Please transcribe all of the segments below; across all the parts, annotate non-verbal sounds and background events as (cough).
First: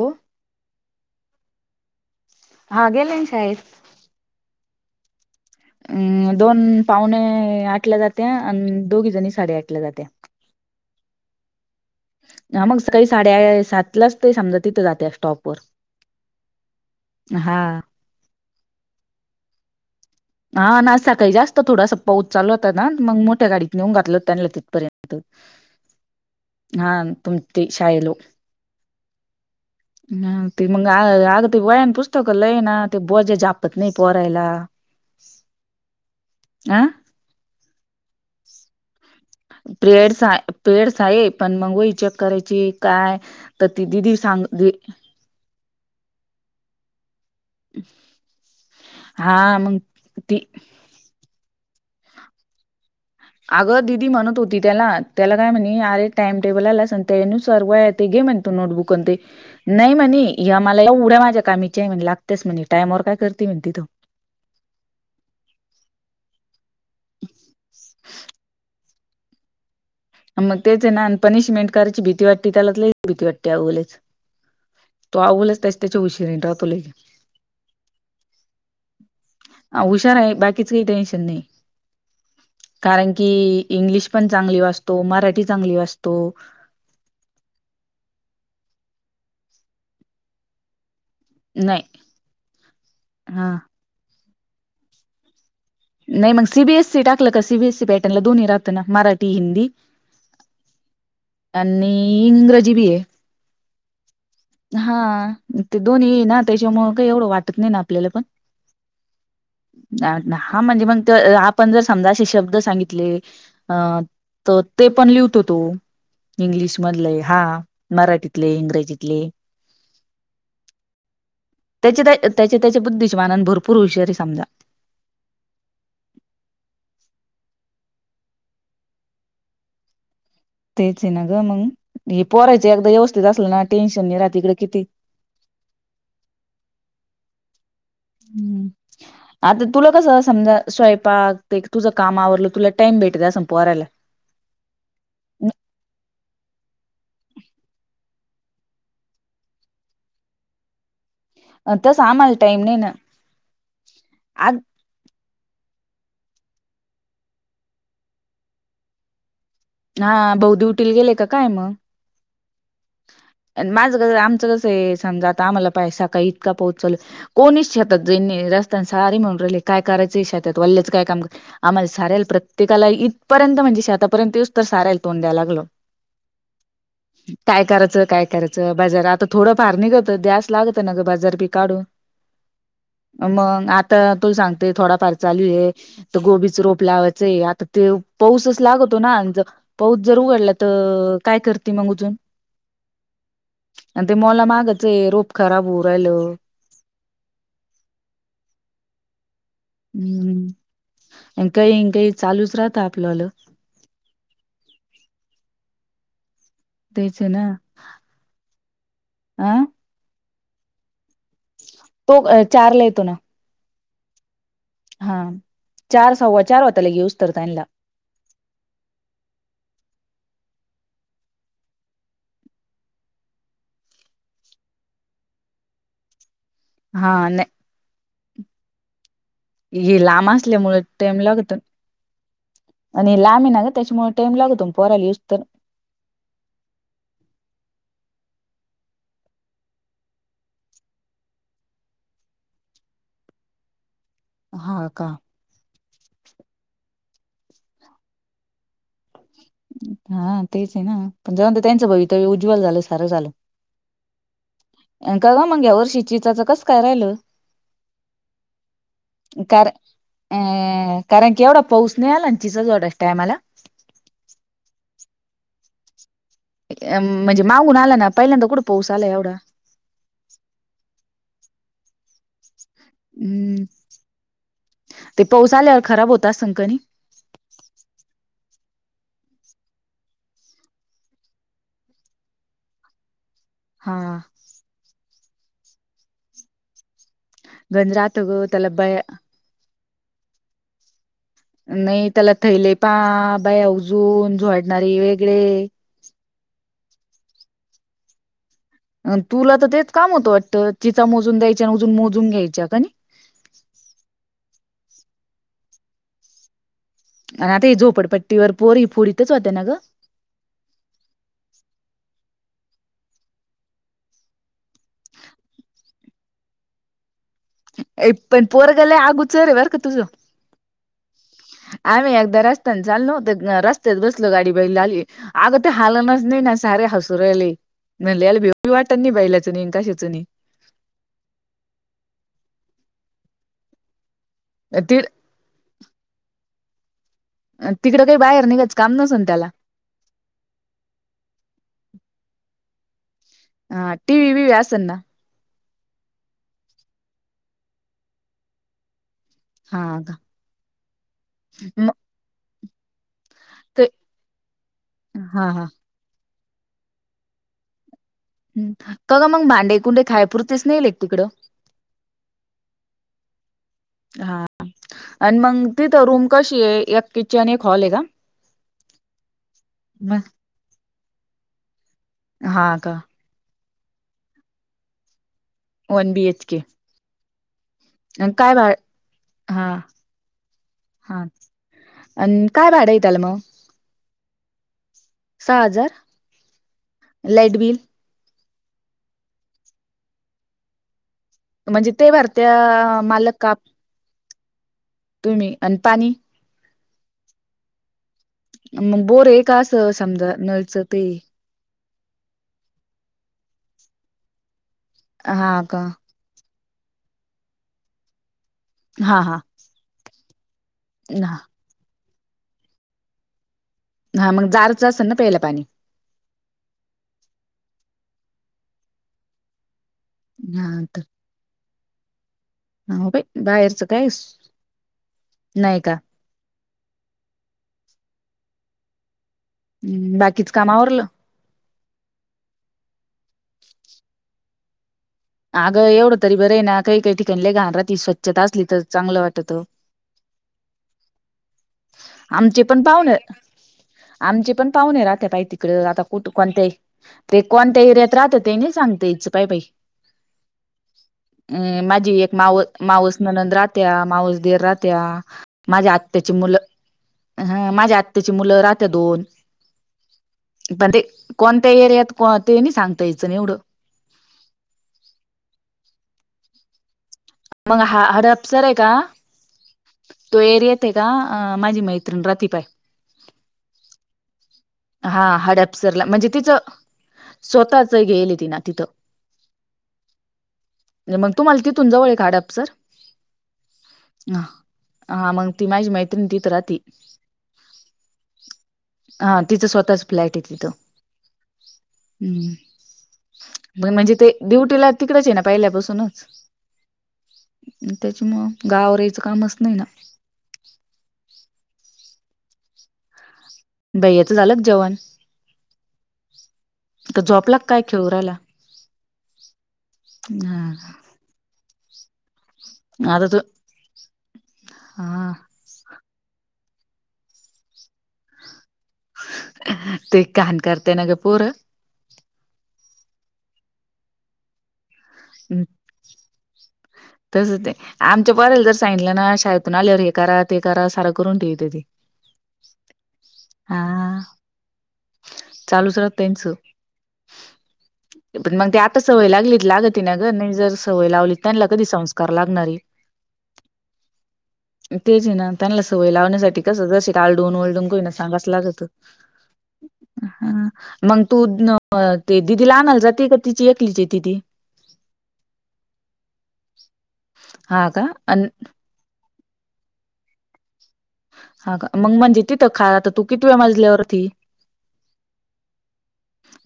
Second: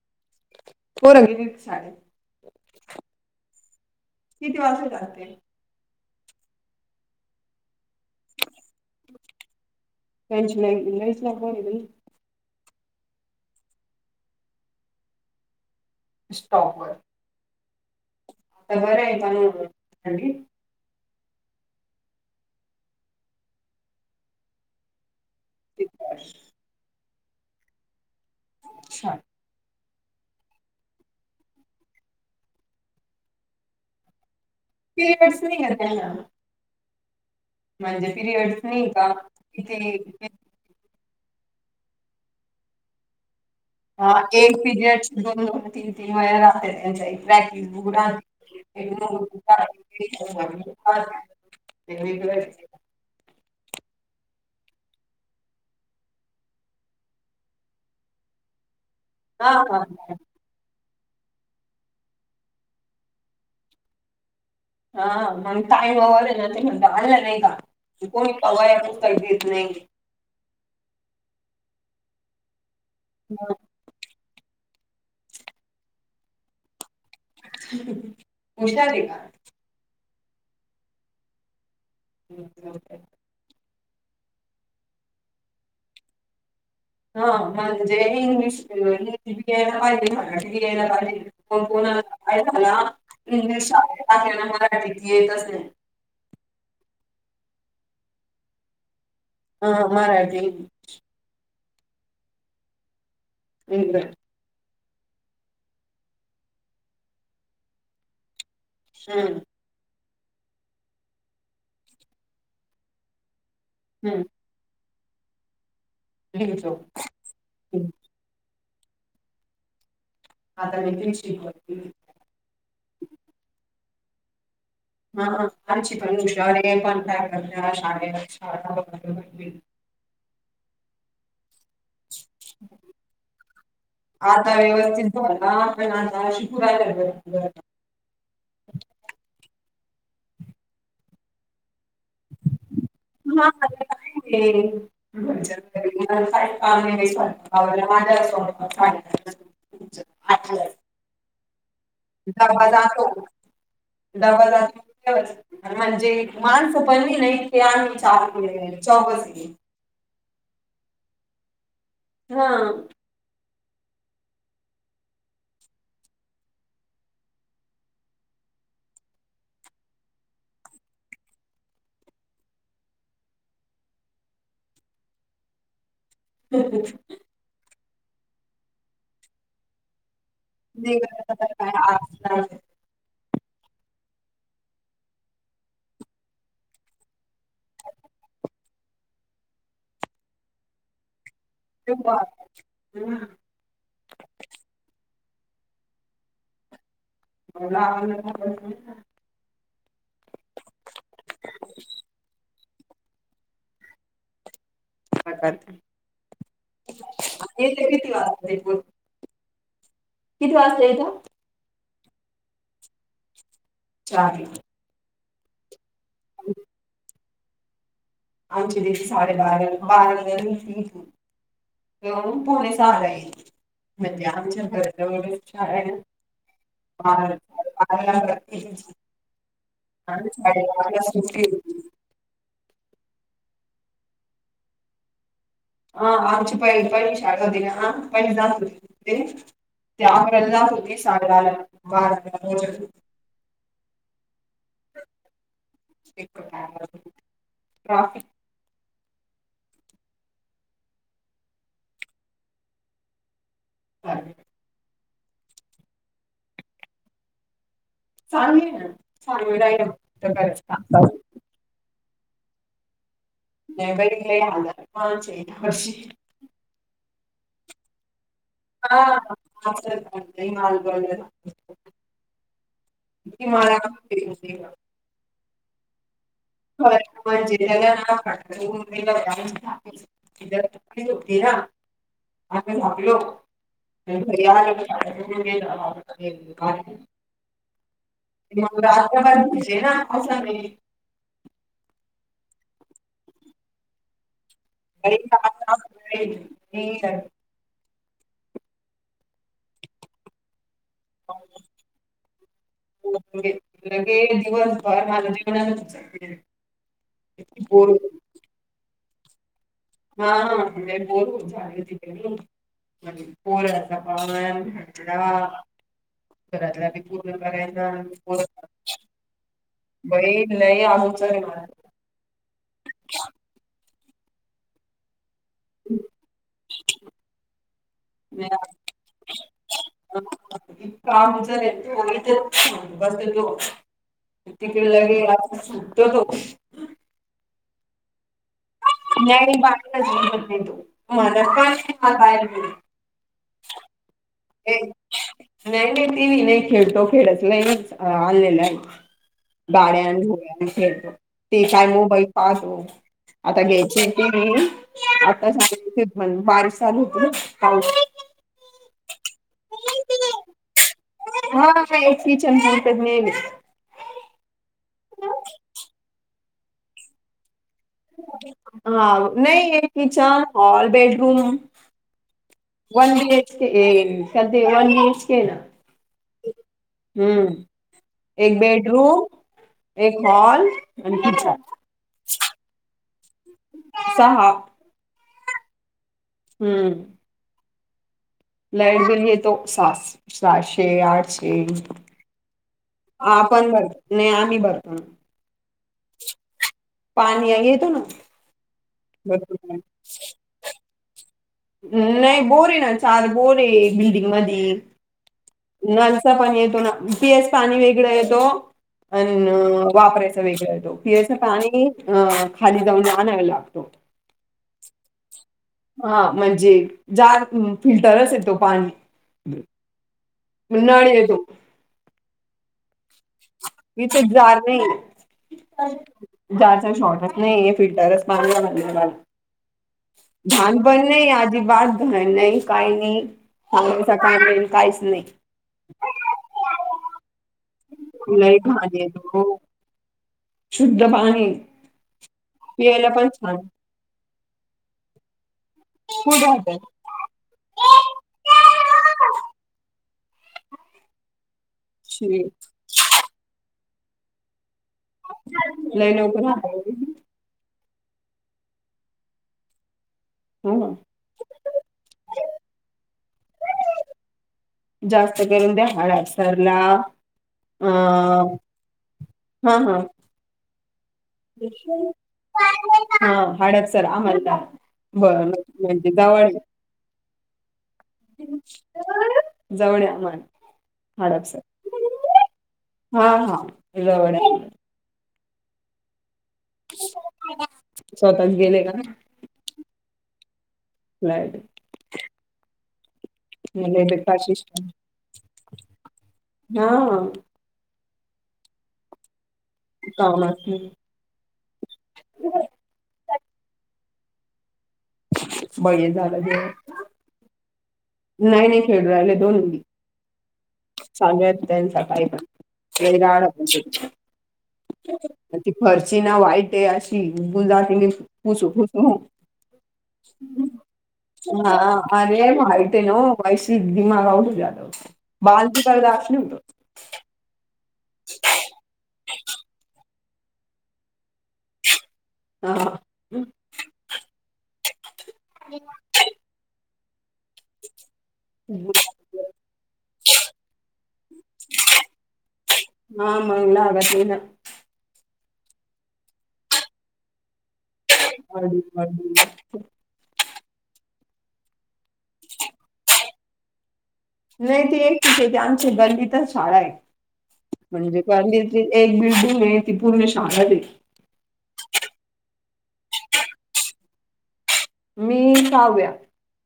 हो होरही साडे. हा गेले शायद किती वासू राहते अम दोन पाहुणे आठला जाते आणि दोघी जणी साडेआठ ला जाते. त्यांच नाही नाहीचला हा मग स काही साडे सात लाच ते समजा तिथं जाते स्टॉप वर. स्टॉपवर. हा. आता बर आहे पण हा ना सकाळी जास्त थोडासा पाऊस चालू होता ना मग मोठ्या गाडीत नेऊ घातलं हो त्यांना तिथपर्यंत त अच्छा हा तुम ती शायलो. अच्छा. (inaudible) ह ते मग अग ते वयान पुस्तक लय ना ते बॉजे झापत नाही पोरायला पीरीयडस नाही का त्यांना. आं. म्हणजे पिरिअडस नाही का? किती पीरियडस हा पिरियड आहे पण मग वई चेक करायची काय तर ती हा दिदी सांग एक दि- पिरियाड दोन तीन तीन वज लाहते त्यांच्या बॅग बॅगी उघडा हा मग ती (unintelligible) (unintelligible) अगं दिदी म्हणत होती त्याला त्याला काय म्हणे अरे टाइम टेबल आला स त्यान सर्व आहेत घे म्हणतो नोटबुक आणि ते हा हा नाही म्हणे या मला या उड्या माझ्या कामीच्या आहे म्हणे लागतेच म्हणे टाइमवर काय करते म्हण तिथं. हा मग काय वर न म्हणत अल्लं नाही का. त कोणी पावाया ख काही देत नाही मग तेच आहे ना आणि पनिशमेंट कराची भीती वाटते त्याला लची भीती वाटते अवो लईच तो आवलच त्याच त्याच्या उशीरे राहतो लई. मुशाली का. ह हुशार आहे बाकीच काही टेन्शन नाही का कारण कि इंग्लिश पण चांगली वाचतो मराठी चांगली वातो हा म्हणजे इंग्लिश इंग्लिश बि घयला पाहिजे मराठी बी यायला पाहिजे. पण नाही कोणाकाला हा इंग्लिशल्या मराठीत येतच नाही. नाही मग सी बी एस सी टाकलं का सी बी एस सी पॅटर्नला दोन्ही राहतना मराठी हिंदी हा हा ते. आणि इंग्रजी बी आहे. (unintelligible) हा ते दोन्ही ना त्याच्यामुळ का एवढं वाटत नाही ना आपल्याला पण हम्म. नाही वाट ना हा म्हणजे मग आपण जर समजा असे शब्द सांगितले अं हम्म त ते पण लिहतो तो लिहितो इंग्लिशमधले हा मराठीतले इंग्रजीतले. आता (unintelligible) त्या त्याच्या बुद्धीचे मानान भरपूर हुशार ये समजा. हा आमची पण हुशार पण का कर शाळे (unintelligible) तेच आहे ना ग मग हे पोरायचं एकदा व्यवस्थित असलं ना टेन्शन नाही राहात ईकडे आता किती (unintelligible) हम्म आता तुला कस समजा स्वयंपाक ते तुझं काम आवरलं तुला टाइम भेटत असन पोराला हम्म. (unintelligible) अं, तसं आम्हाला टाइम नाही ना आ डबा (unintelligible) म्हणजे माणसं पण नाही ना ईतके आम्ही चा (unintelligible) हा बहु ड्युटीला गेले का काय मग. हा. माझं कसं आमचं कसं आहे समजा आता आम्हाला पैसा का इतका पाऊस चालु कोणी शात ज रस्त्याना सारीे म्हणून राहिले काय करायच शातात वल्ल्याचं काय काम आम्हाला सारायला प्रत्येकाला इथपर्यंत म्हणजे शेतापर्यंतच तर सारायला तोंड द्याय लागल. (unintelligible) काय करायचं काय करायचं बाजार आता थोडं फार निघतं दॅस लागत ना नाही ग? करायचं बाजार बी तर काय, काढून. आज नाही मग आता तू सांगते, थोडाफार चालू आहे. तर गोबीच रोप लावायचंय. आता ते पाऊसच लागतो ना.. ! पाऊस जर उघडला. तर काय करते, मग अजून तेव्हा आणि ते मला मागचय, रोप खराब होऊ राहिलं. (inaudible) हम् काही काही चालूच, राहत आपल्याल तेच आहे ना किती वाजत. हा किती वाजलेत. तो चारला येतो ना. चारी हा चार सव्वा चार, वा तल यऊज तरतायल. आचे दे सा ब ब. येवून पोलीस येईल. म्हणजे आमच्या घरच्यावर शाळ आहे. हा नाही ह वत हे लांब असल्यामुळ टाम लागत. होती. आणि लांबी ना का त्याच्यामुळे, टाईम लागत तो पोराला यज तर. हा आमची पहि पहि शाळा, होती ना हा पहिणी जा होते ते. त्या वला होते. शाळाला बारला हा का. फिक. हा तेच आहे ना पण जाऊन तर त्यांचं, भवितव्य उज्ज्वल झालं सारं झालं. ह का ग मग या वर्षीचाच, कसं काय राहिलं. चांगली आहे ना चांगली कर राहील तर खरंच अम कारण के एवढा. पाऊस नाही या लंचीचा, ऑर्डर टायमाला. नाहीबर हजार वर्ष. म्हणजे मागून, आला ना पहिल्यांदा कुठं पाऊस आला एवढा हाल ब. हम्म हमारा ते पाऊस आल्यावर खराब होता संक. म्हणजे त्याला. ती ना आ म म्हटलो. (inaudible) हा गंज राहत ग त्याला बाया रात्र बाहे घज ना पावसाने. नाही त्याला थैले पा बाय, अवजून झडणारी वेगळे. (unintelligible) (inaudible) तुला तर तेच काम होतं वाटतं, चिचा मोजून द्यायच्या आणि अजून मोजून घ्यायच्या का. होे दिवसभर, माझ जेवनान तुचं. आणि आता झोपडपट्टीवर, पोर फूड इथच होतं ना गं. हा बोलू जाले प. पर घरातल्या. कराय पण पोरगं लय अगोचर आहे बर का तुझं बई नाही आहच र मला. आम्ही एकदा रस्त्याने चालो होत, रस्त्याच बसलो गाडी बा लाली. आगत हाल नच नाही ना सारी हसुरली नाही लला बेऊ वाटत नाही बाहिलाचं कशाचं नाही कामचलेथ बसो ति तिकडेलागे प्र तिकडं काही बाहेर निघाच नाही बाहेरत नाही तो मला का बाहेर गे. हा टी वि वि व्यासना. नाही नाही ती मी नाही खेळतो खेळतलाय आणलेलं आहे. हा गाड्या का घोड्यान खेळतो. ते काय मग मोबाईल पाहतो. आता ते घ्यायचीती मी हा आता हा सगण बारीश चालू होती ना. पाऊस. हम्म. काग मग भांडे कुंडे खायपुरतेच नेयले का तिकडं? हा य कीचन बंतात नेमले. (unintelligible) हा. आणि मग तिथ रूम कशी आहे? एक किचन एक हॉल आहे ना? हा नाही मग किचन, हॉल, बेडरूम. हा का वन बी एच के, कधी वन बीएच के ना. One B H K. हम्म. आणि काय एक भा बेडरूम, हा एक हॉल आणि किचन. अन काय भाडंये त्याला मग. सहा. सहा हजार. हम्म. Light bill. लाईट बील यतो. साह सहाशे आठ म्हणजे ते भरत्या मालक का आपण बर नाही आम्ही भरतो. तुम्ही आणि पाणी पाणी आहे हेतो ना मग बोर आहे का भरपूर असं समजा नळचं ते. अम्म नाही बोरे ना. चार बोरे बिल्डिंग मधी. हा का? पाणी येतो ना. पीयास पाणी वेगळं येतो. अ हा हा वापरायचं वेगळं येत. पियाच हा पाणी अ खाली जाऊन आणाव लागतो. हा मग गारच असेल ना प्यायला पाणी. हा म्हणजे जा फिल्टरच आहे तो पाणी. हा उनाळा येतो. हाव बाई. बाहेरचं मी काय ते (unintelligible) नाही का जाचा शॉर्टच नाही. फिल्टरच पाणी (unintelligible) हम्म, बाकीच काम आवरलं घानपण नाही आजीबात. नाही काही नाही सांगच (inaudible) कायल काहीच नाही. अगं एवढं तरी बरंय ना. काही काही ठिकाणी लई घान राहती. स्वच्छता लय असली तर घाण चांगलं वाटत. येतो शुद्ध पाणी. आमचे पियला पाहुणे पण छान. आमचे पण पाहुणे राहते पाय तिकडे. आता कुठ फुल कोणतही राहतं. ते कोण्या एरियात राहता. ते नाही सांगता यायचं पाय बाई. अ माझी एक शी मावस मावस ननंद राहते माऊस त्या माझ्या लय आत्याची लवकर मुलं. राहतं. हा माझ्या आत्ताची मुलं राहते दोन. पण ह ते कोणत्या एरियात को ते नाही सांगतायचं ना एवढं. जास्त करून त्या हडप सरला मग हा हडपसर आहे का? हा हा तो एअर येते का अ माझी मैत्रिण रहती पाय. हा हाडप सर आमता (inaudible) हा हडपसरला. म्हणजे तिचं स्वतःच घेयेले तिना तिथं. जवळ आहे आम्हाला मग तु हडपसर मला तिथून जवळ काडप सर हा हा जवळ ह आहे हा मग ती माझी मैत्रीण तीथ राह ती स्वतःच गेले का हा तिचं स्वतःच फ्लॅट आहे तिथं फ्लॅट मग म्हणजे ते ड्युटीला तिकडच आहे ना पहिल्यापासूनच. हा त्याची मग गावरायचं कामच नाही ना. कावना. भैयाच झालं जेवण. बळी झालं ते, का झोपला का काय खेळू राहिला? नाही नाही खेळू राहिले दोन्ही. हा. सांगेत त्यांचा काही आता तो येणार. हा ती फरची ना वाईट आहे अशी गुलादी पुसू पुसू. ह. हा. अरे माहिती आहे नव माय शेती मागाय उठत्यात बाल तुका दाखिवलं. तस ते आमच्या बद्दल जर सांगितलं ना शाळेतून आल्यावर हे करा ते करा सारं करून ठेवते ती. ह ह ह. हा. चालूच त्यांचं. पण मग ते आता सवय लागली लागती ना ग. नाही जर सवय लावली त्यांना कधी संस्कार लागणारे. ह मग लागत नाही ना. तेच आहे ना त्यांला सवय लावण्यासाठी कस जशी का आलडून वळडून को ना सांगायचं लागत ऑर्डर ऑर्डर. हा मग तू ते दिदीला आणयला जाते का तिची येते तिचीती नाही ते एकच आमची गल्लीतच शाळा आहे हा का म्हणजे अन गल्लीतली एक बिल्डिंग आहे ती पूर्ण शांततेय. हा का मग म्हणजे तिथ खा तर तू कितव्या मजल्यावरती. मी साव्या.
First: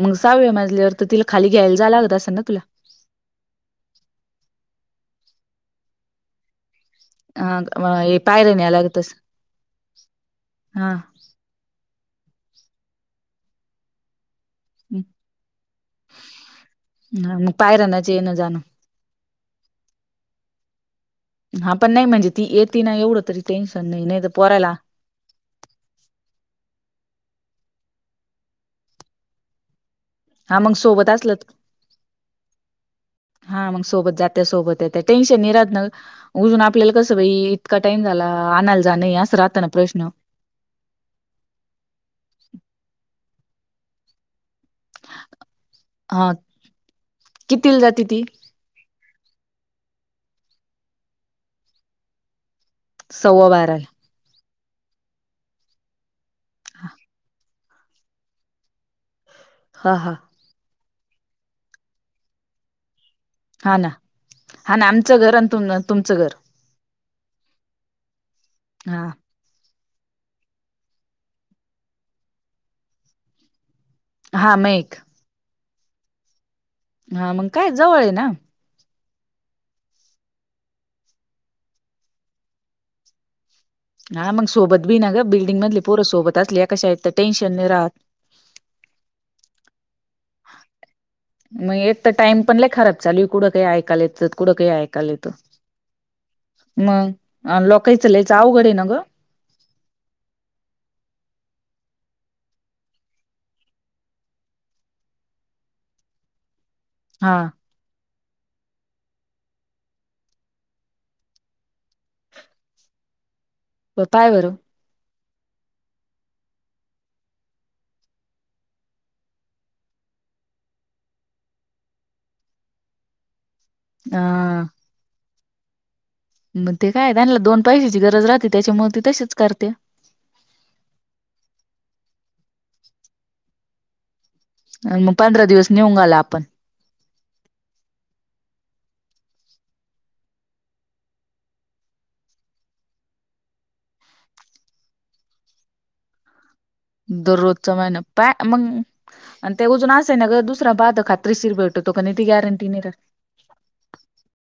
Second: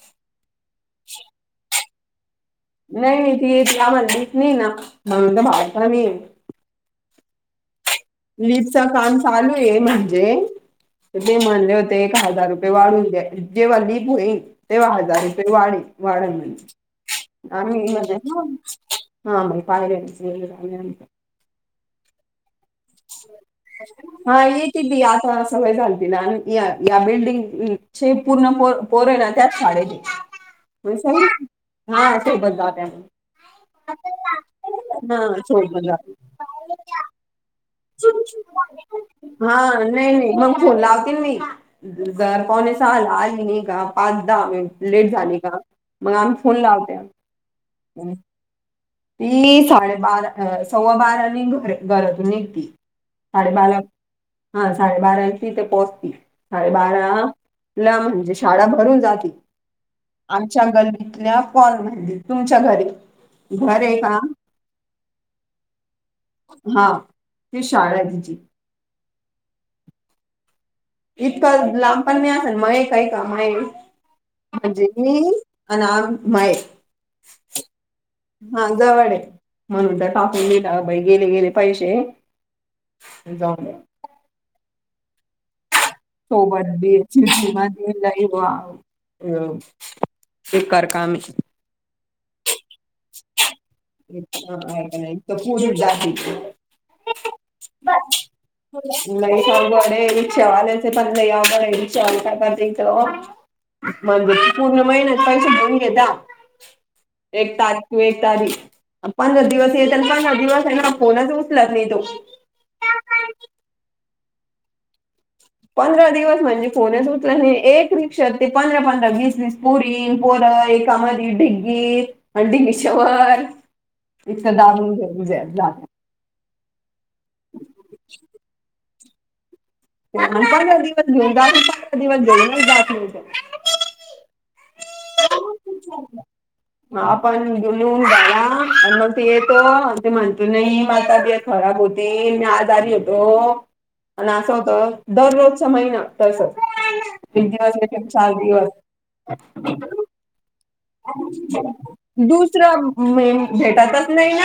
मग सहाव्या मजल्यावर तर तिला खाली घ्यायला जायला लागत असेल ना तिला. नाही नाही ती येत जा म्हणती नाही ना, म्हणून तर भावतर नाही. हाक मा एक. लिपचं काम चालू आहे म्हणजे हा. ते म्हणले होते एक हजार रुपये वाढून घ्या जेव्हा लीप होईन. तेव्हा हजार रुपये वाढी, वाढली हा मग आम्ही पायऱ्यानच म्हणजेच येणं ना. जाणं हां बाई पाहिलंचेय. हा पण नाही म्हणजे ती येते ना एवढं तरी टेन्शन नाही नाही तर पोराला. लिही आता. सवय झालतीना आणि या या बिल्डिंगचे पूर्ण पोर पोर हाय ना त्याच शाळेतेय. हा मग सोबत हंसावली असलं हा सही बात बाब्या. हा मग सोबत जात्या सोबत येत्या टेन्शन नाही ना सोबत राहत जात्या उजून आपल्याला कसं बई हा ना प्रश्न नाही नाही मग फोन लावती मी. दर पावणेसाल आली नाही का पाच दहा मिनिट. लेट झाली का, मग हा आम्ही फोन लावत्या. कितीला जाते ती ती साडेबारा, सव्वा बारा आणि घर घरातून एक ती सव्वा साडेबारा. बाराला हा साडे बारा इची ते पोहचती साडेबारा. ला म्हणजे शाळा भरून जातील. हा हा. आमच्या गल्लीतल्या कॉल म्हणजे तुमच्या घरी, घर हा ना आहे का. हा आमचं घर आणि तु तुमचं घर. हा ती शाळा दिची. हा. इतकं लांबपण नाही असेल मय, काय काम आहे हा मग म्हणजे एक ती. अनाममय. हा मग काय जवळ आहे ना. हा जवळ आहे म्हणून तर टाकून दिला बाई गेले गेले पैसे. मी जाऊन हा मग सोबत बी ना ग बिल्डिंग मधले परं सोबत असले कशा आहेत टेन्शन नाही राह हे वाव अ एक कर काम आहे. मग एक तर टाइम पण लइ खातात. चालू कुठं काही ऐकायला येत कुठं काही ऐकायला येत. इतकं पोरीच जाती मग लोकाच लयचं अवघड आहे ना गं नाही सब वाले रिक्षावाल्याचे पण लय अवघड आहे. रिक्षावाले आता तिथं मंदिर पूर्ण महिन्यात पैसे होऊन घेता हा एक तार तू एक तारीख पंधरा दिवस ये पंधरा दिवस आहे ना फोनच उचलत नाही तो तो ताय बर पंधरा दिवस म्हणजे फोनेच उचलत नाही एक रिक्षा ते पंधरा पंधरा वीस वीस पुरी पोर एकामध्ये ढिग्गीर आणि डिशवर अ (unintelligible) मग ते काय त्यांला दोन पैशाची गरज राहते. त्याच्यामुळे ती तशीच करते. (unintelligible) मग पंधरा दिवस नेऊन आला आपण. मला पण घेऊण जाला आणि मग ते येतो आणि ते म्हणतो नाही माका देत. खराब होती म्या आजारी होतो आणि असं होतं दररोजचा महिना. तसच एक दिवस दररोजचा महिना लेकिन पा चार मग दिवस. आणि ते‌ ऊस जुना असेल नाग गुस. नाही राहत दुसरं मे भेटतच नाही ना